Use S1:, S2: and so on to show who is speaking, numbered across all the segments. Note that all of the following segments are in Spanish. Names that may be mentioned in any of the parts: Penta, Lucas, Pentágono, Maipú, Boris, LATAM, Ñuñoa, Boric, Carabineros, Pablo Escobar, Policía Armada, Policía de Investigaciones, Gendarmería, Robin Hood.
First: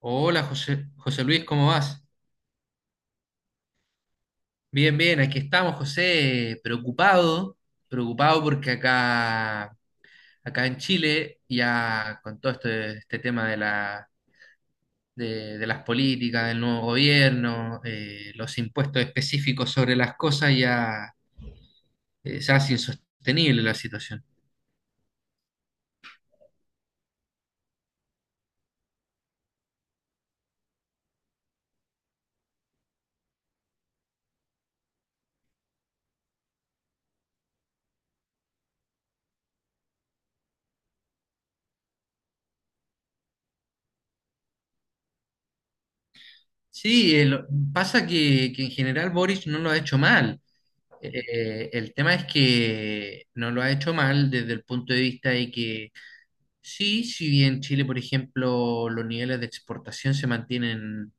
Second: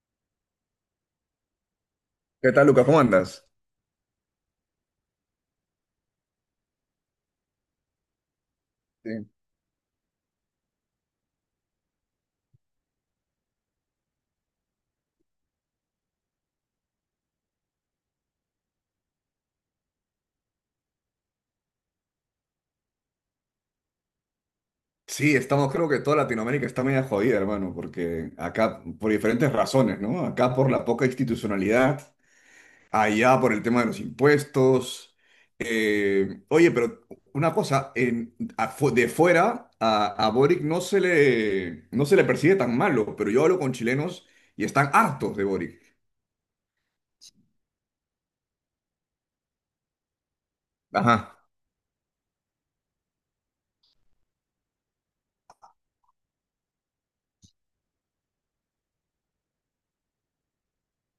S1: Hola José, José Luis, ¿cómo vas?
S2: ¿Qué tal, Lucas? ¿Cómo andas?
S1: Bien, bien, aquí estamos, José, preocupado, preocupado porque
S2: Sí,
S1: acá en Chile, ya con todo este tema de las políticas, del nuevo gobierno, los impuestos específicos sobre las cosas, ya se hace insostenible la situación.
S2: sí, estamos, creo que toda Latinoamérica está media jodida, hermano, porque acá, por diferentes razones, ¿no? Acá por la poca institucionalidad, allá por el tema de los impuestos. Oye, pero una cosa, de fuera a Boric no se le percibe tan malo, pero yo hablo con chilenos y están hartos de Boric.
S1: Sí, pasa que en general Boris no lo ha hecho mal.
S2: Ajá,
S1: El tema es que no lo ha hecho mal desde el punto de vista de que. Sí, si bien Chile, por ejemplo, los niveles de exportación se mantienen,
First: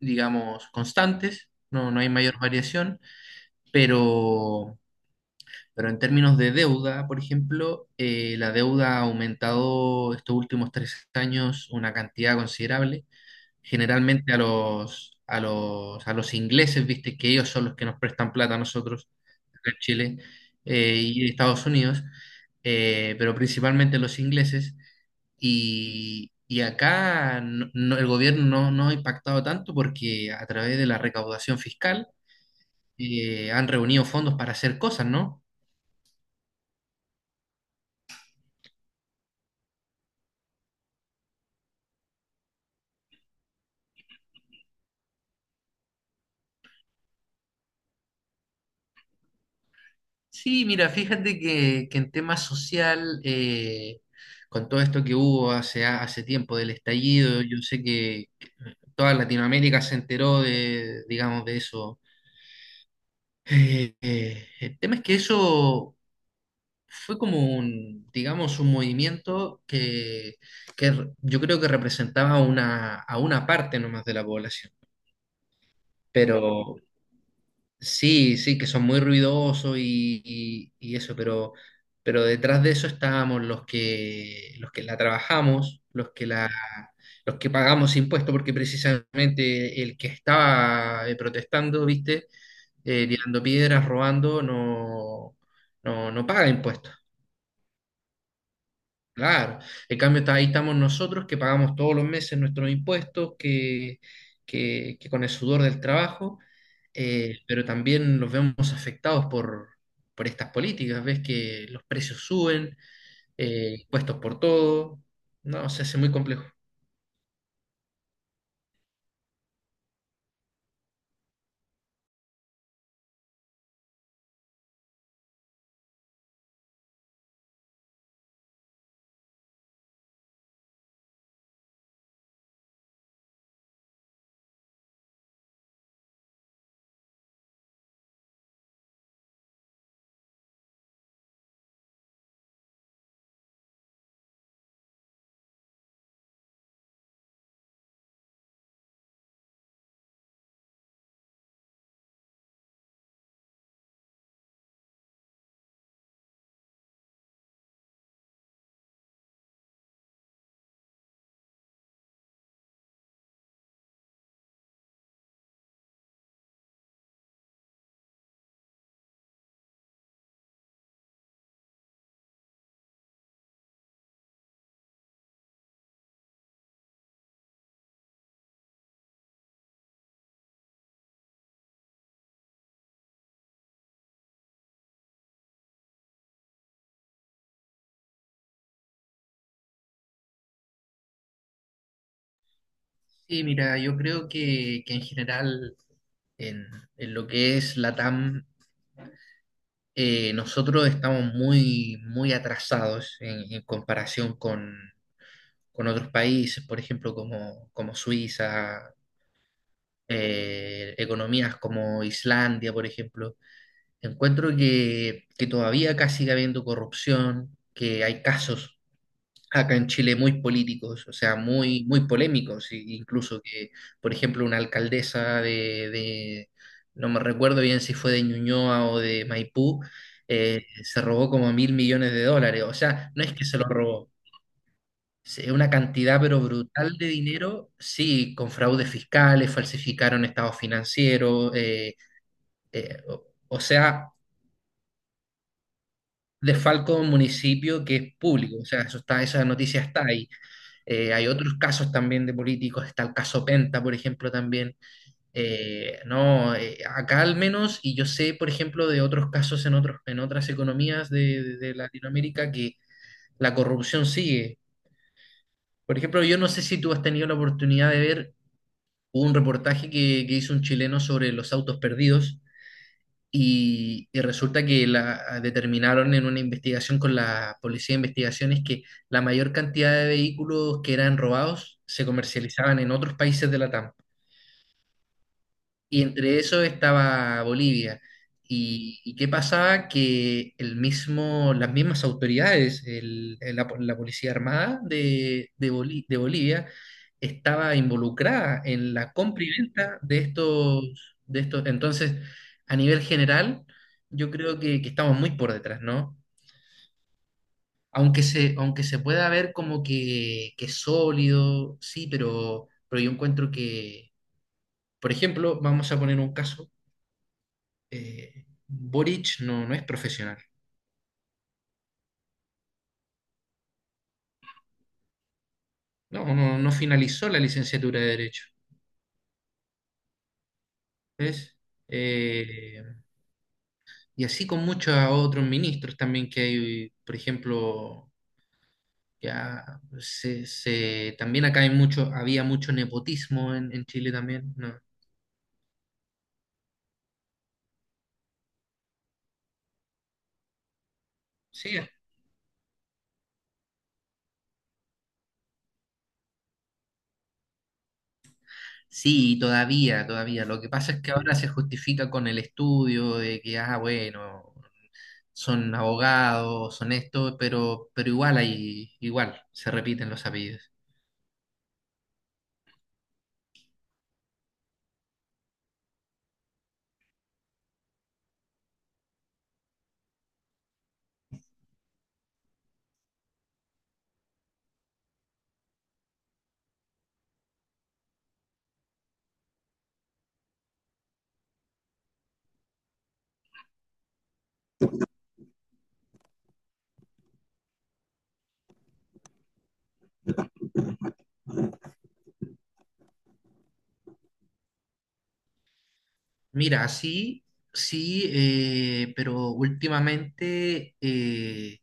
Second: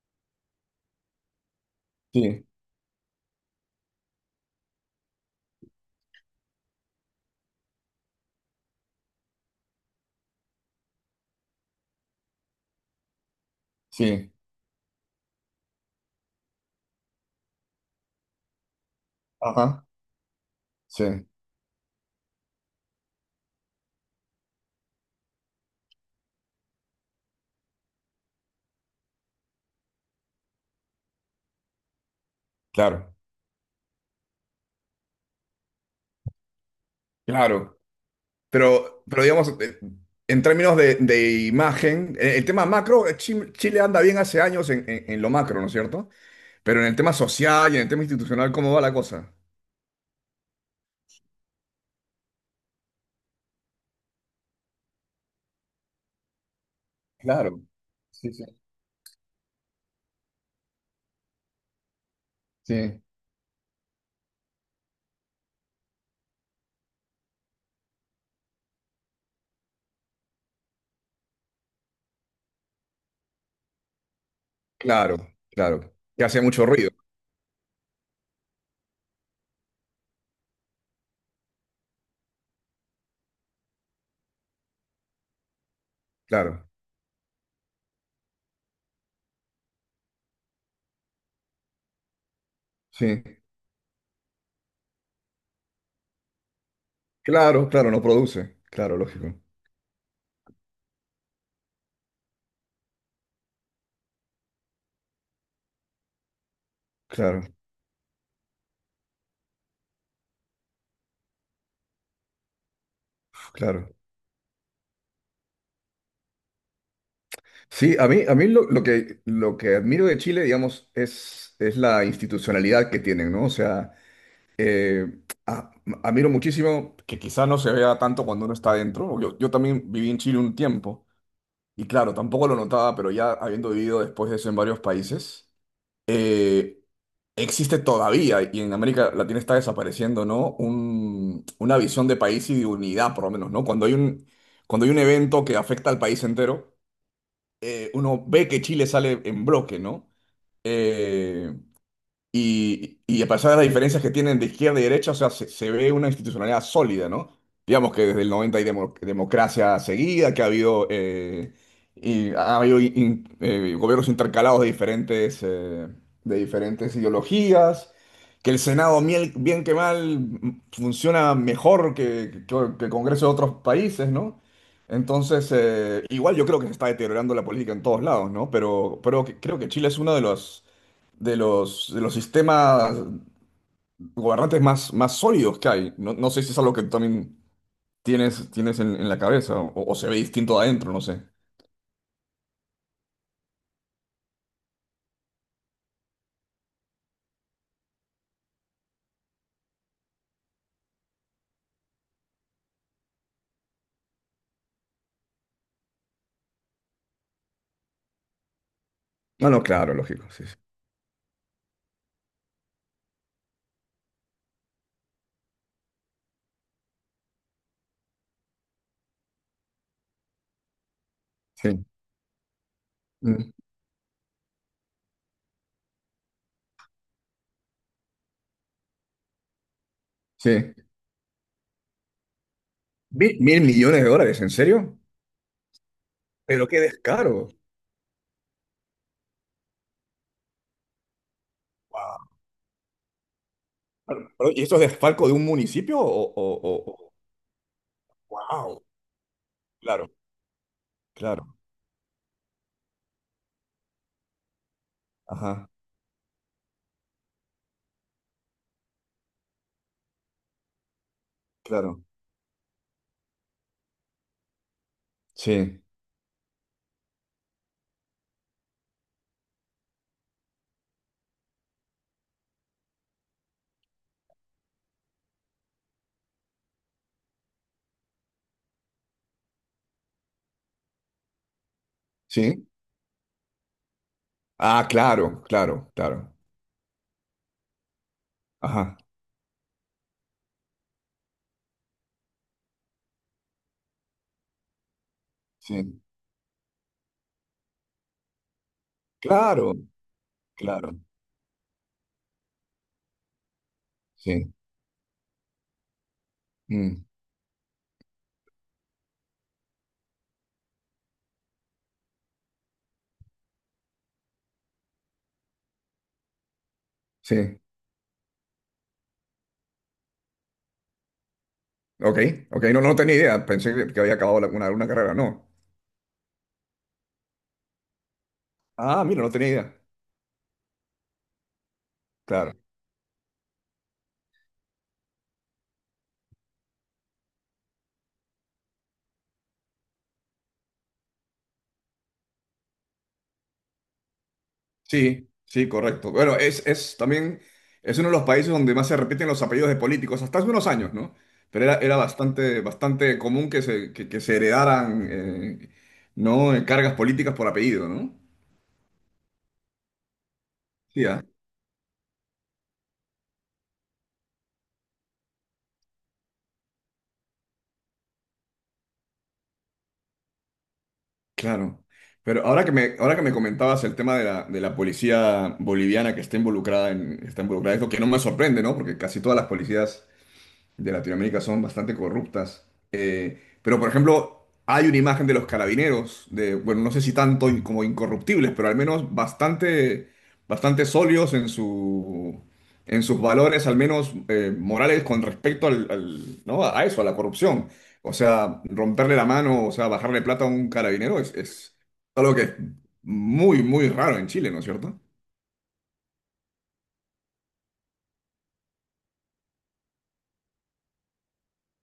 S1: digamos, constantes, no, no hay mayor
S2: sí,
S1: variación, pero, pero en términos de deuda, por ejemplo, la deuda ha aumentado estos últimos 3 años una cantidad considerable.
S2: sí,
S1: Generalmente a los ingleses, viste que ellos son los que nos prestan plata a nosotros, acá en
S2: ajá,
S1: Chile
S2: sí,
S1: y Estados Unidos, pero principalmente los ingleses. Y acá el gobierno no ha impactado tanto porque a través de la recaudación fiscal
S2: claro,
S1: han reunido fondos para hacer cosas, ¿no?
S2: claro. Pero digamos, en términos de imagen, el tema macro, Chile anda bien hace años en, en lo macro, ¿no es cierto? Pero en el tema social y en el tema institucional, ¿cómo va la cosa?
S1: Sí, mira, fíjate que en tema social, con todo esto que hubo hace tiempo del estallido, yo
S2: Claro,
S1: sé que
S2: sí, sí.
S1: toda Latinoamérica se enteró de, digamos, de eso.
S2: Sí,
S1: El tema es que eso fue como un, digamos, un movimiento que yo creo que representaba a una parte nomás de la población.
S2: claro, claro. Que hace mucho
S1: Pero
S2: ruido,
S1: sí, sí, que son muy ruidosos y eso, pero detrás de eso estábamos los que la trabajamos,
S2: claro.
S1: los que pagamos impuestos, porque precisamente el que estaba protestando, ¿viste?
S2: Sí,
S1: Tirando piedras, robando, no paga impuestos.
S2: claro, claro, no produce. Claro, lógico.
S1: Claro, en cambio ahí estamos nosotros que pagamos todos los meses nuestros impuestos, que con el sudor del trabajo,
S2: Claro,
S1: pero también los vemos afectados por estas políticas. Ves que los precios suben,
S2: claro.
S1: impuestos por todo, no, se hace muy complejo.
S2: Sí, a mí, lo, lo que admiro de Chile, digamos, es la institucionalidad que tienen, ¿no? O sea, eh, a- admiro muchísimo que quizá no se vea tanto cuando uno está adentro. Yo también viví en Chile un tiempo y claro, tampoco lo notaba, pero ya habiendo vivido después de eso en varios países, eh, existe todavía y en América Latina está desapareciendo, ¿no? Una visión de país y de unidad, por lo menos, ¿no? Cuando hay un evento que afecta al país entero, uno ve que Chile sale en bloque, ¿no? Eh, y a pesar de las diferencias que tienen de izquierda y derecha, o sea, se ve una institucionalidad sólida, ¿no? Digamos que desde el 90 hay democracia seguida, que ha habido, y ha habido gobiernos intercalados de diferentes, ideologías, que el Senado, bien que mal, funciona mejor que, que el Congreso de otros países, ¿no? Entonces, igual yo creo que se está deteriorando la política en todos lados, ¿no? Pero creo que Chile es uno de los de los sistemas gobernantes más, sólidos que hay. No, no sé si es algo que tú también tienes en, la cabeza o, se ve distinto adentro, no sé.
S1: Sí, mira, yo creo que en general en, en lo que es LATAM, nosotros estamos muy, muy atrasados en comparación con otros países, por ejemplo, como Suiza,
S2: No, no, claro, lógico, sí, sí.
S1: economías como Islandia, por ejemplo. Encuentro que todavía acá sigue habiendo corrupción, que hay casos acá en Chile muy políticos, o sea, muy,
S2: Sí.
S1: muy polémicos, incluso
S2: Mm,
S1: que, por ejemplo, una alcaldesa no me recuerdo bien si fue de Ñuñoa o de Maipú,
S2: sí.
S1: se robó como mil millones de dólares, o sea, no es
S2: ¿Mil,
S1: que se
S2: mil
S1: lo
S2: millones de
S1: robó.
S2: dólares? ¿En serio?
S1: Sí, una cantidad pero
S2: Pero qué
S1: brutal de
S2: descaro.
S1: dinero, sí, con fraudes fiscales, falsificaron estados financieros,
S2: Wow.
S1: o sea,
S2: Pero, ¿y esto es desfalco de un municipio o
S1: desfalco un municipio que es público, o sea,
S2: wow,
S1: eso está, esa noticia está
S2: claro,
S1: ahí. Hay otros
S2: claro,
S1: casos también de políticos, está el caso Penta, por ejemplo, también.
S2: ajá,
S1: No, acá al menos, y yo sé, por ejemplo, de otros casos en otros, en otras economías de
S2: claro,
S1: Latinoamérica que la corrupción sigue.
S2: sí,
S1: Por ejemplo, yo no sé si tú has tenido la oportunidad de ver, hubo un reportaje que hizo un chileno sobre los autos perdidos y resulta que determinaron en una investigación con la Policía de Investigaciones que la mayor cantidad de vehículos que eran robados se
S2: sí,
S1: comercializaban en otros países de la TAM.
S2: ah, claro, claro,
S1: Y
S2: claro,
S1: entre eso estaba Bolivia.
S2: ajá,
S1: ¿Y qué pasaba? Que el mismo, las mismas autoridades, la Policía Armada
S2: sí,
S1: De Bolivia, estaba involucrada en la compra y
S2: claro,
S1: venta de
S2: claro,
S1: estos, de estos. Entonces, a nivel general, yo
S2: sí,
S1: creo que estamos muy por detrás, ¿no?
S2: mm.
S1: Aunque se pueda ver como que es sólido, sí, pero yo encuentro que, por ejemplo, vamos a poner un caso.
S2: Sí.
S1: Boric no es profesional,
S2: Ok, ok, no, no tenía idea. Pensé que había acabado una carrera, no.
S1: no finalizó la licenciatura de Derecho,
S2: Ah, mira, no tenía idea.
S1: ¿ves?
S2: Claro.
S1: Eh, y así con muchos otros ministros también que hay, por ejemplo, también acá hay mucho, había mucho nepotismo en Chile también, ¿no?
S2: Sí, sí, correcto. Bueno, es también, es uno de los países donde más se repiten los apellidos de políticos, hasta hace unos años, ¿no? Pero era,
S1: Sí,
S2: era bastante, bastante común que se, que se heredaran, ¿no? Cargas políticas por apellido, ¿no?
S1: sí, todavía, todavía. Lo que pasa es
S2: Sí,
S1: que
S2: ah,
S1: ahora se justifica con el estudio de que, bueno, son abogados, son esto, pero igual hay, igual, se repiten los apellidos.
S2: claro. Pero ahora que me, comentabas el tema de la, policía boliviana que está involucrada en, esto, que no me sorprende, ¿no? Porque casi todas las policías de Latinoamérica son bastante corruptas. Pero, por ejemplo, hay una imagen de los carabineros, de, bueno, no sé si tanto como incorruptibles, pero al menos bastante sólidos en sus valores, al menos morales, con respecto ¿no? A eso, a la corrupción. O sea, romperle la mano, o sea, bajarle plata a un carabinero es, algo que es muy, muy raro en Chile, ¿no es cierto?
S1: Mira, sí, sí, pero últimamente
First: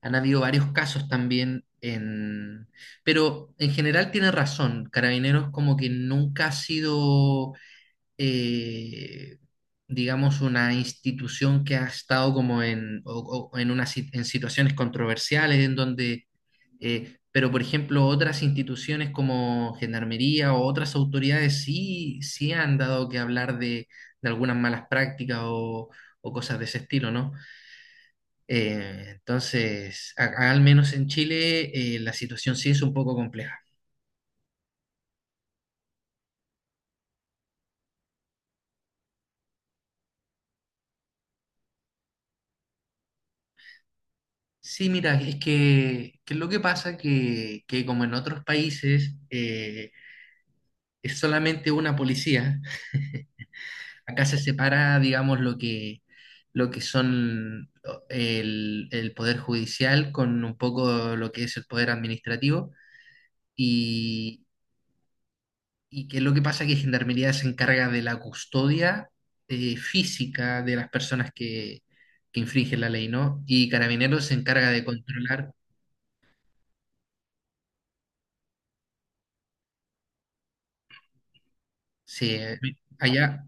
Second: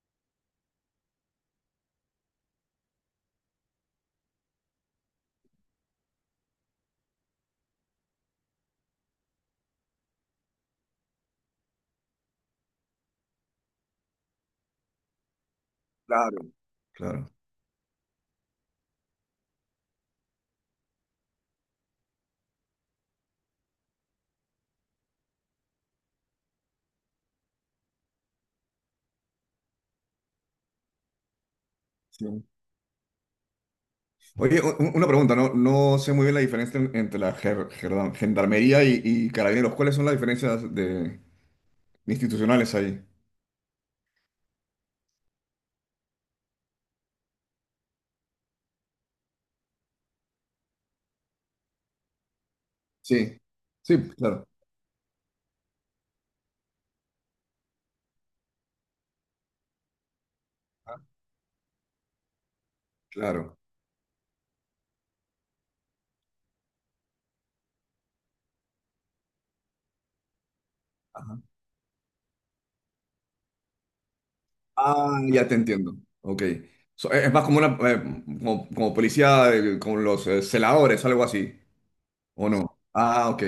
S1: han habido varios casos también en. Pero en general tiene razón, Carabineros como que nunca ha sido eh, digamos, una institución que ha estado como en, o- en, una si- en situaciones controversiales, en donde,
S2: Claro, claro.
S1: pero por ejemplo, otras instituciones como Gendarmería o otras autoridades sí, sí han dado que hablar de algunas malas prácticas o cosas de ese estilo, ¿no? Entonces, al menos en Chile, la situación sí es un poco compleja.
S2: Oye, una pregunta, no, no sé muy bien la diferencia entre la gendarmería y, carabineros. ¿Cuáles son las diferencias de, institucionales ahí?
S1: Sí, mira, es que es lo que pasa que como en otros países es solamente una policía,
S2: Sí, sí,
S1: acá se
S2: claro,
S1: separa, digamos, lo que son el poder judicial con un poco lo que es el poder administrativo
S2: claro.
S1: y, y que lo que pasa que Gendarmería se encarga de la custodia física de las personas que infringen la ley, ¿no? Y Carabineros se encarga de
S2: Ah, ya
S1: controlar,
S2: te entiendo. Ok. So, es más como una como, policía, como los celadores, algo así, ¿o
S1: se,
S2: no? Ah, ok,
S1: allá.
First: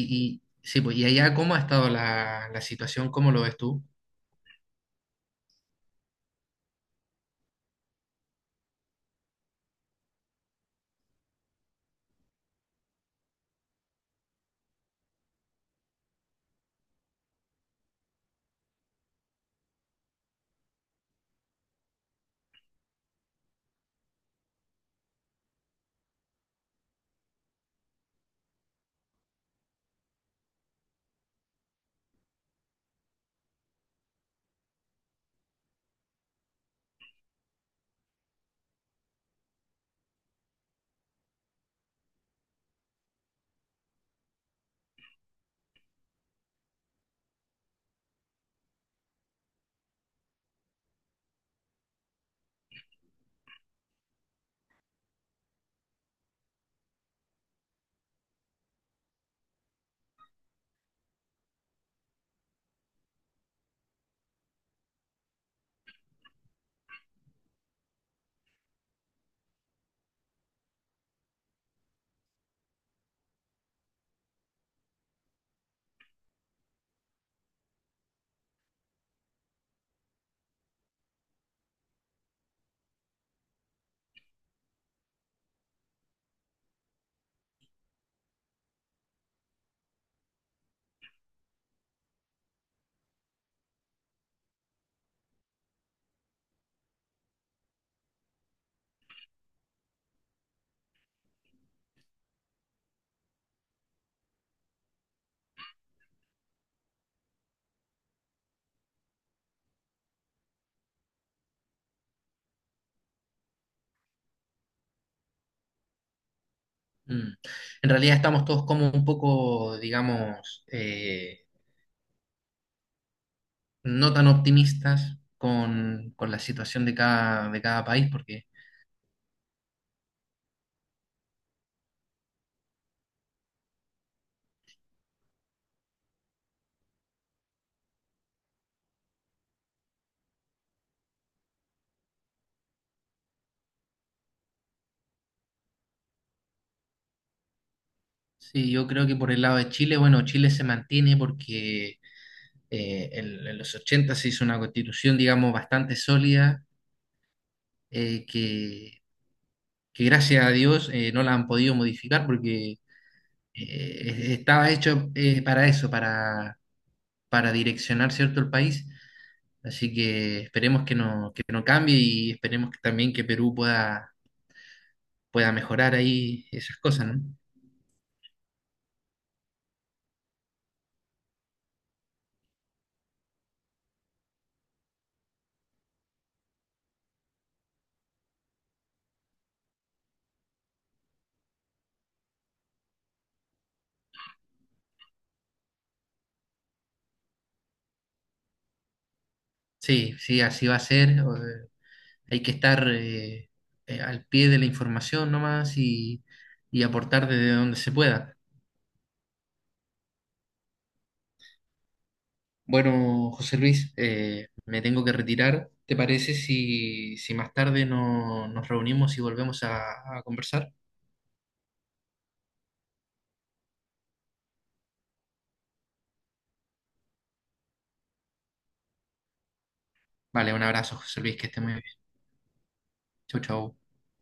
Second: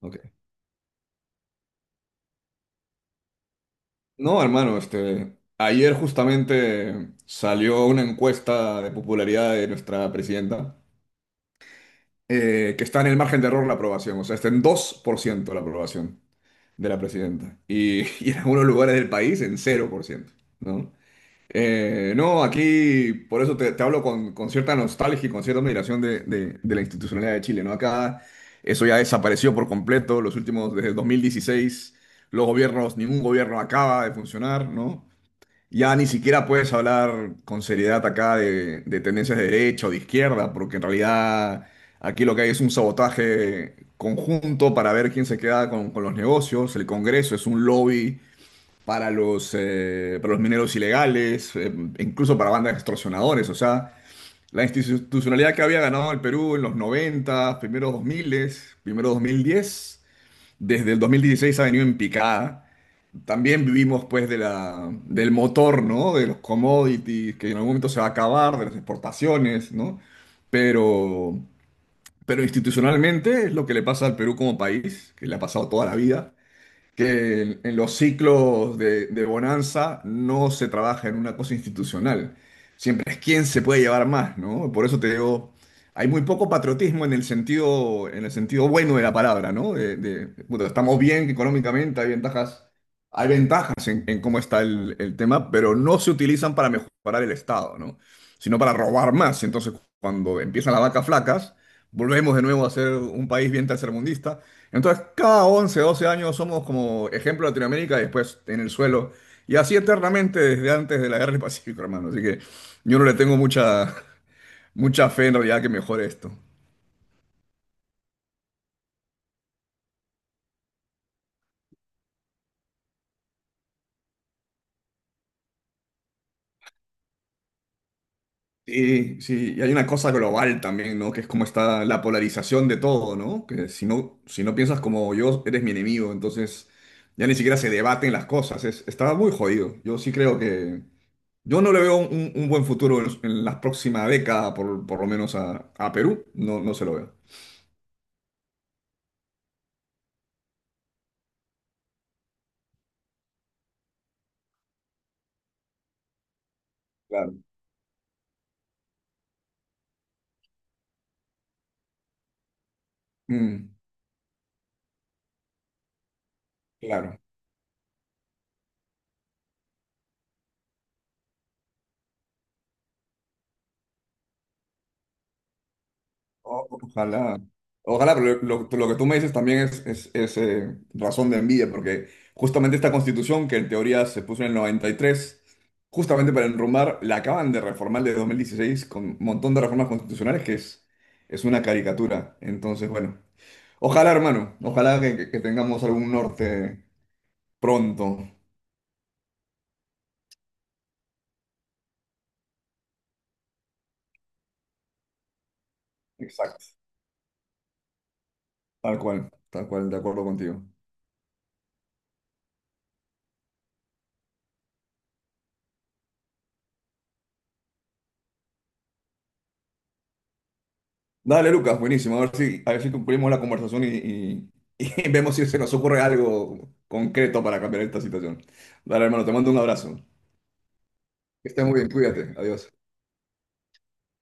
S2: ok.
S1: y sí, pues, ¿y allá cómo ha estado la situación? ¿Cómo lo ves tú?
S2: No, hermano, este, ayer justamente salió una encuesta de popularidad de nuestra presidenta. Que está en el margen de error la aprobación, o sea, está en 2% la aprobación de la presidenta y, y en algunos lugares del país en 0%, ¿no? No, aquí por eso te, hablo con, cierta nostalgia y con cierta admiración de, de la institucionalidad de Chile, ¿no? Acá eso ya desapareció por completo, los últimos, desde 2016 los gobiernos, ningún gobierno acaba de funcionar, ¿no? Ya ni siquiera puedes hablar con seriedad acá de, tendencias de derecha o de izquierda, porque en realidad aquí lo que hay es un sabotaje conjunto para ver quién se queda con, los negocios. El Congreso es un lobby para los mineros ilegales, incluso para bandas de extorsionadores. O sea, la institucionalidad que había ganado el Perú en los 90 primeros 2000, primero 2010 desde el 2016 ha venido en picada. También vivimos pues del motor, ¿no? De los commodities, que en algún momento se va a acabar, de las exportaciones, ¿no? Pero, pero institucionalmente es lo que le pasa al Perú como país, que le ha pasado toda la vida, que en los ciclos de bonanza no se trabaja en una cosa institucional. Siempre es quién se puede llevar más, ¿no? Por eso te digo, hay muy poco patriotismo en el sentido, bueno de la palabra, ¿no? De, puta, estamos bien económicamente, hay ventajas, en, cómo está el, tema, pero no se utilizan para mejorar el Estado, ¿no? Sino para robar más. Entonces, cuando empiezan las vacas flacas, volvemos de nuevo a ser un país bien tercermundista, entonces, cada 11, 12 años somos como ejemplo Latinoamérica y después en el suelo. Y así eternamente desde antes de la guerra del Pacífico, hermano. Así que yo no le tengo mucha, fe en realidad que mejore esto.
S1: Mm. En realidad estamos todos como un poco, digamos, no tan optimistas con la situación de cada país, porque
S2: Sí, sí, y hay una cosa global también, ¿no? Que es como está la polarización de todo, ¿no? Que si no, piensas como yo, eres mi enemigo, entonces ya ni siquiera se debaten las cosas, está muy jodido. Yo sí creo que. Yo no le veo un, buen futuro en, la próxima década, por, lo menos a Perú, no, no se lo veo.
S1: sí, yo creo que por el lado de Chile, bueno, Chile se mantiene porque en los 80 se hizo una constitución, digamos, bastante sólida,
S2: Claro,
S1: eh, que, que gracias a Dios no la han podido modificar porque
S2: mm,
S1: estaba hecho para eso, para
S2: claro.
S1: para direccionar, ¿cierto?, el país. Así que esperemos que no cambie y esperemos que también que Perú pueda, mejorar ahí esas cosas, ¿no?
S2: Ojalá, ojalá, pero lo, lo que tú me dices también es, es razón de envidia, porque justamente esta constitución, que en teoría se puso en el 93, justamente para enrumbar, la acaban de reformar de 2016 con un montón de reformas constitucionales que es una caricatura. Entonces, bueno, ojalá, hermano, ojalá que, que tengamos algún norte pronto.
S1: Sí, sí, así va a ser. Hay que estar al pie de la información nomás
S2: Exacto.
S1: y aportar desde donde se pueda.
S2: Tal cual, de acuerdo contigo.
S1: Bueno, José Luis, me tengo que retirar. ¿Te parece si más tarde nos reunimos y volvemos a conversar?
S2: Dale, Lucas, buenísimo. A ver si, concluimos la conversación y, y vemos si se nos ocurre algo concreto para cambiar esta situación. Dale, hermano, te mando un abrazo.
S1: Vale, un abrazo, José Luis, que
S2: Que
S1: esté
S2: estés
S1: muy
S2: muy
S1: bien.
S2: bien, cuídate. Adiós.
S1: Chau, chau.